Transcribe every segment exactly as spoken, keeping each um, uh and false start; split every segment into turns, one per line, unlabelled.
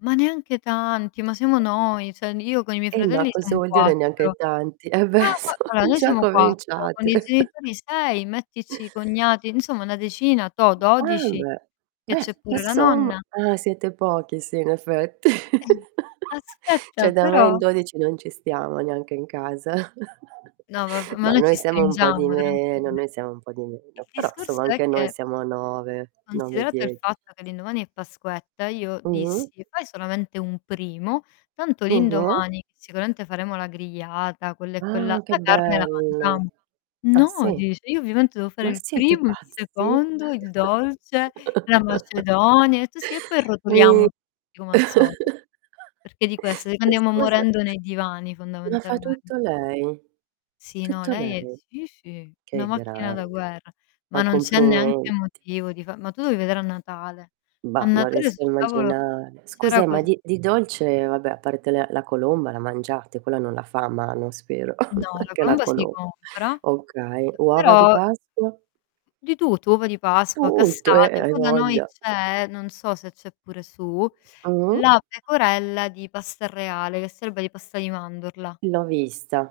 Ma neanche tanti, ma siamo noi, cioè, n io con i miei
Eh, ma
fratelli
cosa
siamo
vuol dire neanche
quattro.
tanti? Eh
Fa
beh,
fa allora,
sono
noi
già
siamo quattro, con
cominciate.
i genitori sei, mettici i cognati, insomma una decina, toh,
Ah,
dodici.
beh.
Che
Beh,
c'è pure la
insomma.
nonna.
Ah, siete pochi, sì in effetti.
Eh, n aspetta,
ceh, da me
però
in dodici non ci stiamo neanche in casa.
No, v v ma
No,
noi ci
noi siamo un po' di
stringiamo
meno,
tranquille.
noi siamo un po' di
Il
meno, però,
discorso
insomma
è
anche noi
che
siamo nove, nove,
considerato il
dieci.
fatto che l'indomani è pasquetta, io
Mh-mh.
dissi: "Fai solamente un primo, tanto
Mh-mh.
l'indomani sicuramente faremo la grigliata, quella e quella,
Ah, che
la carne la
bello.
mangiamo."
Ah,
"No."
sì?
dice. Io ovviamente devo fare
Ma
il
siete
primo, il
pazzi?
secondo, il dolce, la macedonia, e tu: "Sì, e poi rotoliamo
Mi
tutti come al solito." Perché di questo?
Ma
Andiamo
scusa
morendo nei divani
ma fa
fondamentalmen
tutto lei?
Sì, no,
Tutto
lei è
lei.
sì, sì, una
Che
macchina da
grande.
guerra. Ma
Ma
non c'è neanche
complimenti.
motivo di fa ma tu devi vedere a Natale. A
Bah, non
Natale
riesco a
sul tavolo
immaginare. Scusa,
c'era
e ma
così
di di dolce eh vabbè, a parte le la colomba la mangiate, quella non la fa a mano spero,
No, la
anche la
colomba si
colom
compra. Ehm,
okay, uova di
però
Pasqua?
Di tutto. Uova di Pasqua,
Tutto! Eh, eh,
cassate,
hai
poi da noi
voglia.
c'è non so se c'è pure su
Mh-mh.
la pecorella di pasta reale, che sarebbe di pasta di mandorla.
L'ho vista.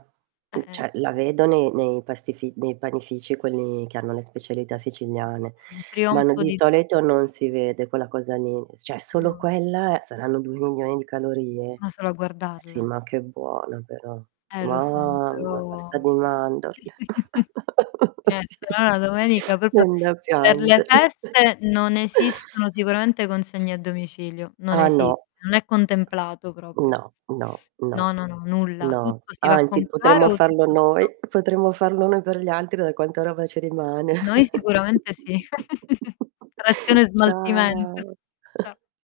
Eh,
N
eh.
ceh, la vedo nei nei pastifi nei panifici quelli che hanno le specialità siciliane.
Un
Ma no,
trionfo
di
di
soleto non
zuccheri.
si vede quella cosa lì, s cioè solo
No.
quella saranno due milioni di calorie.
Ma solo a
Sì
guardarla.
ma che buona però.
Eh, lo so,
Mamma,
però
pasta di mandorle.
niente.
Sì.
Allora, domenica propio
Viene da
per le
piangere.
feste non esistono sicuramente consegne a domicilio. Non
Ah, no.
esiste, non è contemplato proprio.
No, no,
No,
no.
no, no, nulla.
No.
Tutto si va a
Anzi,
comprare
potremmo
o
farlo
tutto si fa.
noi, potremmo farlo noi per gli altri da quanta roba ci rimane.
Noi sicuramente sì. Trazione e smaltimento.
Ciao.
Ce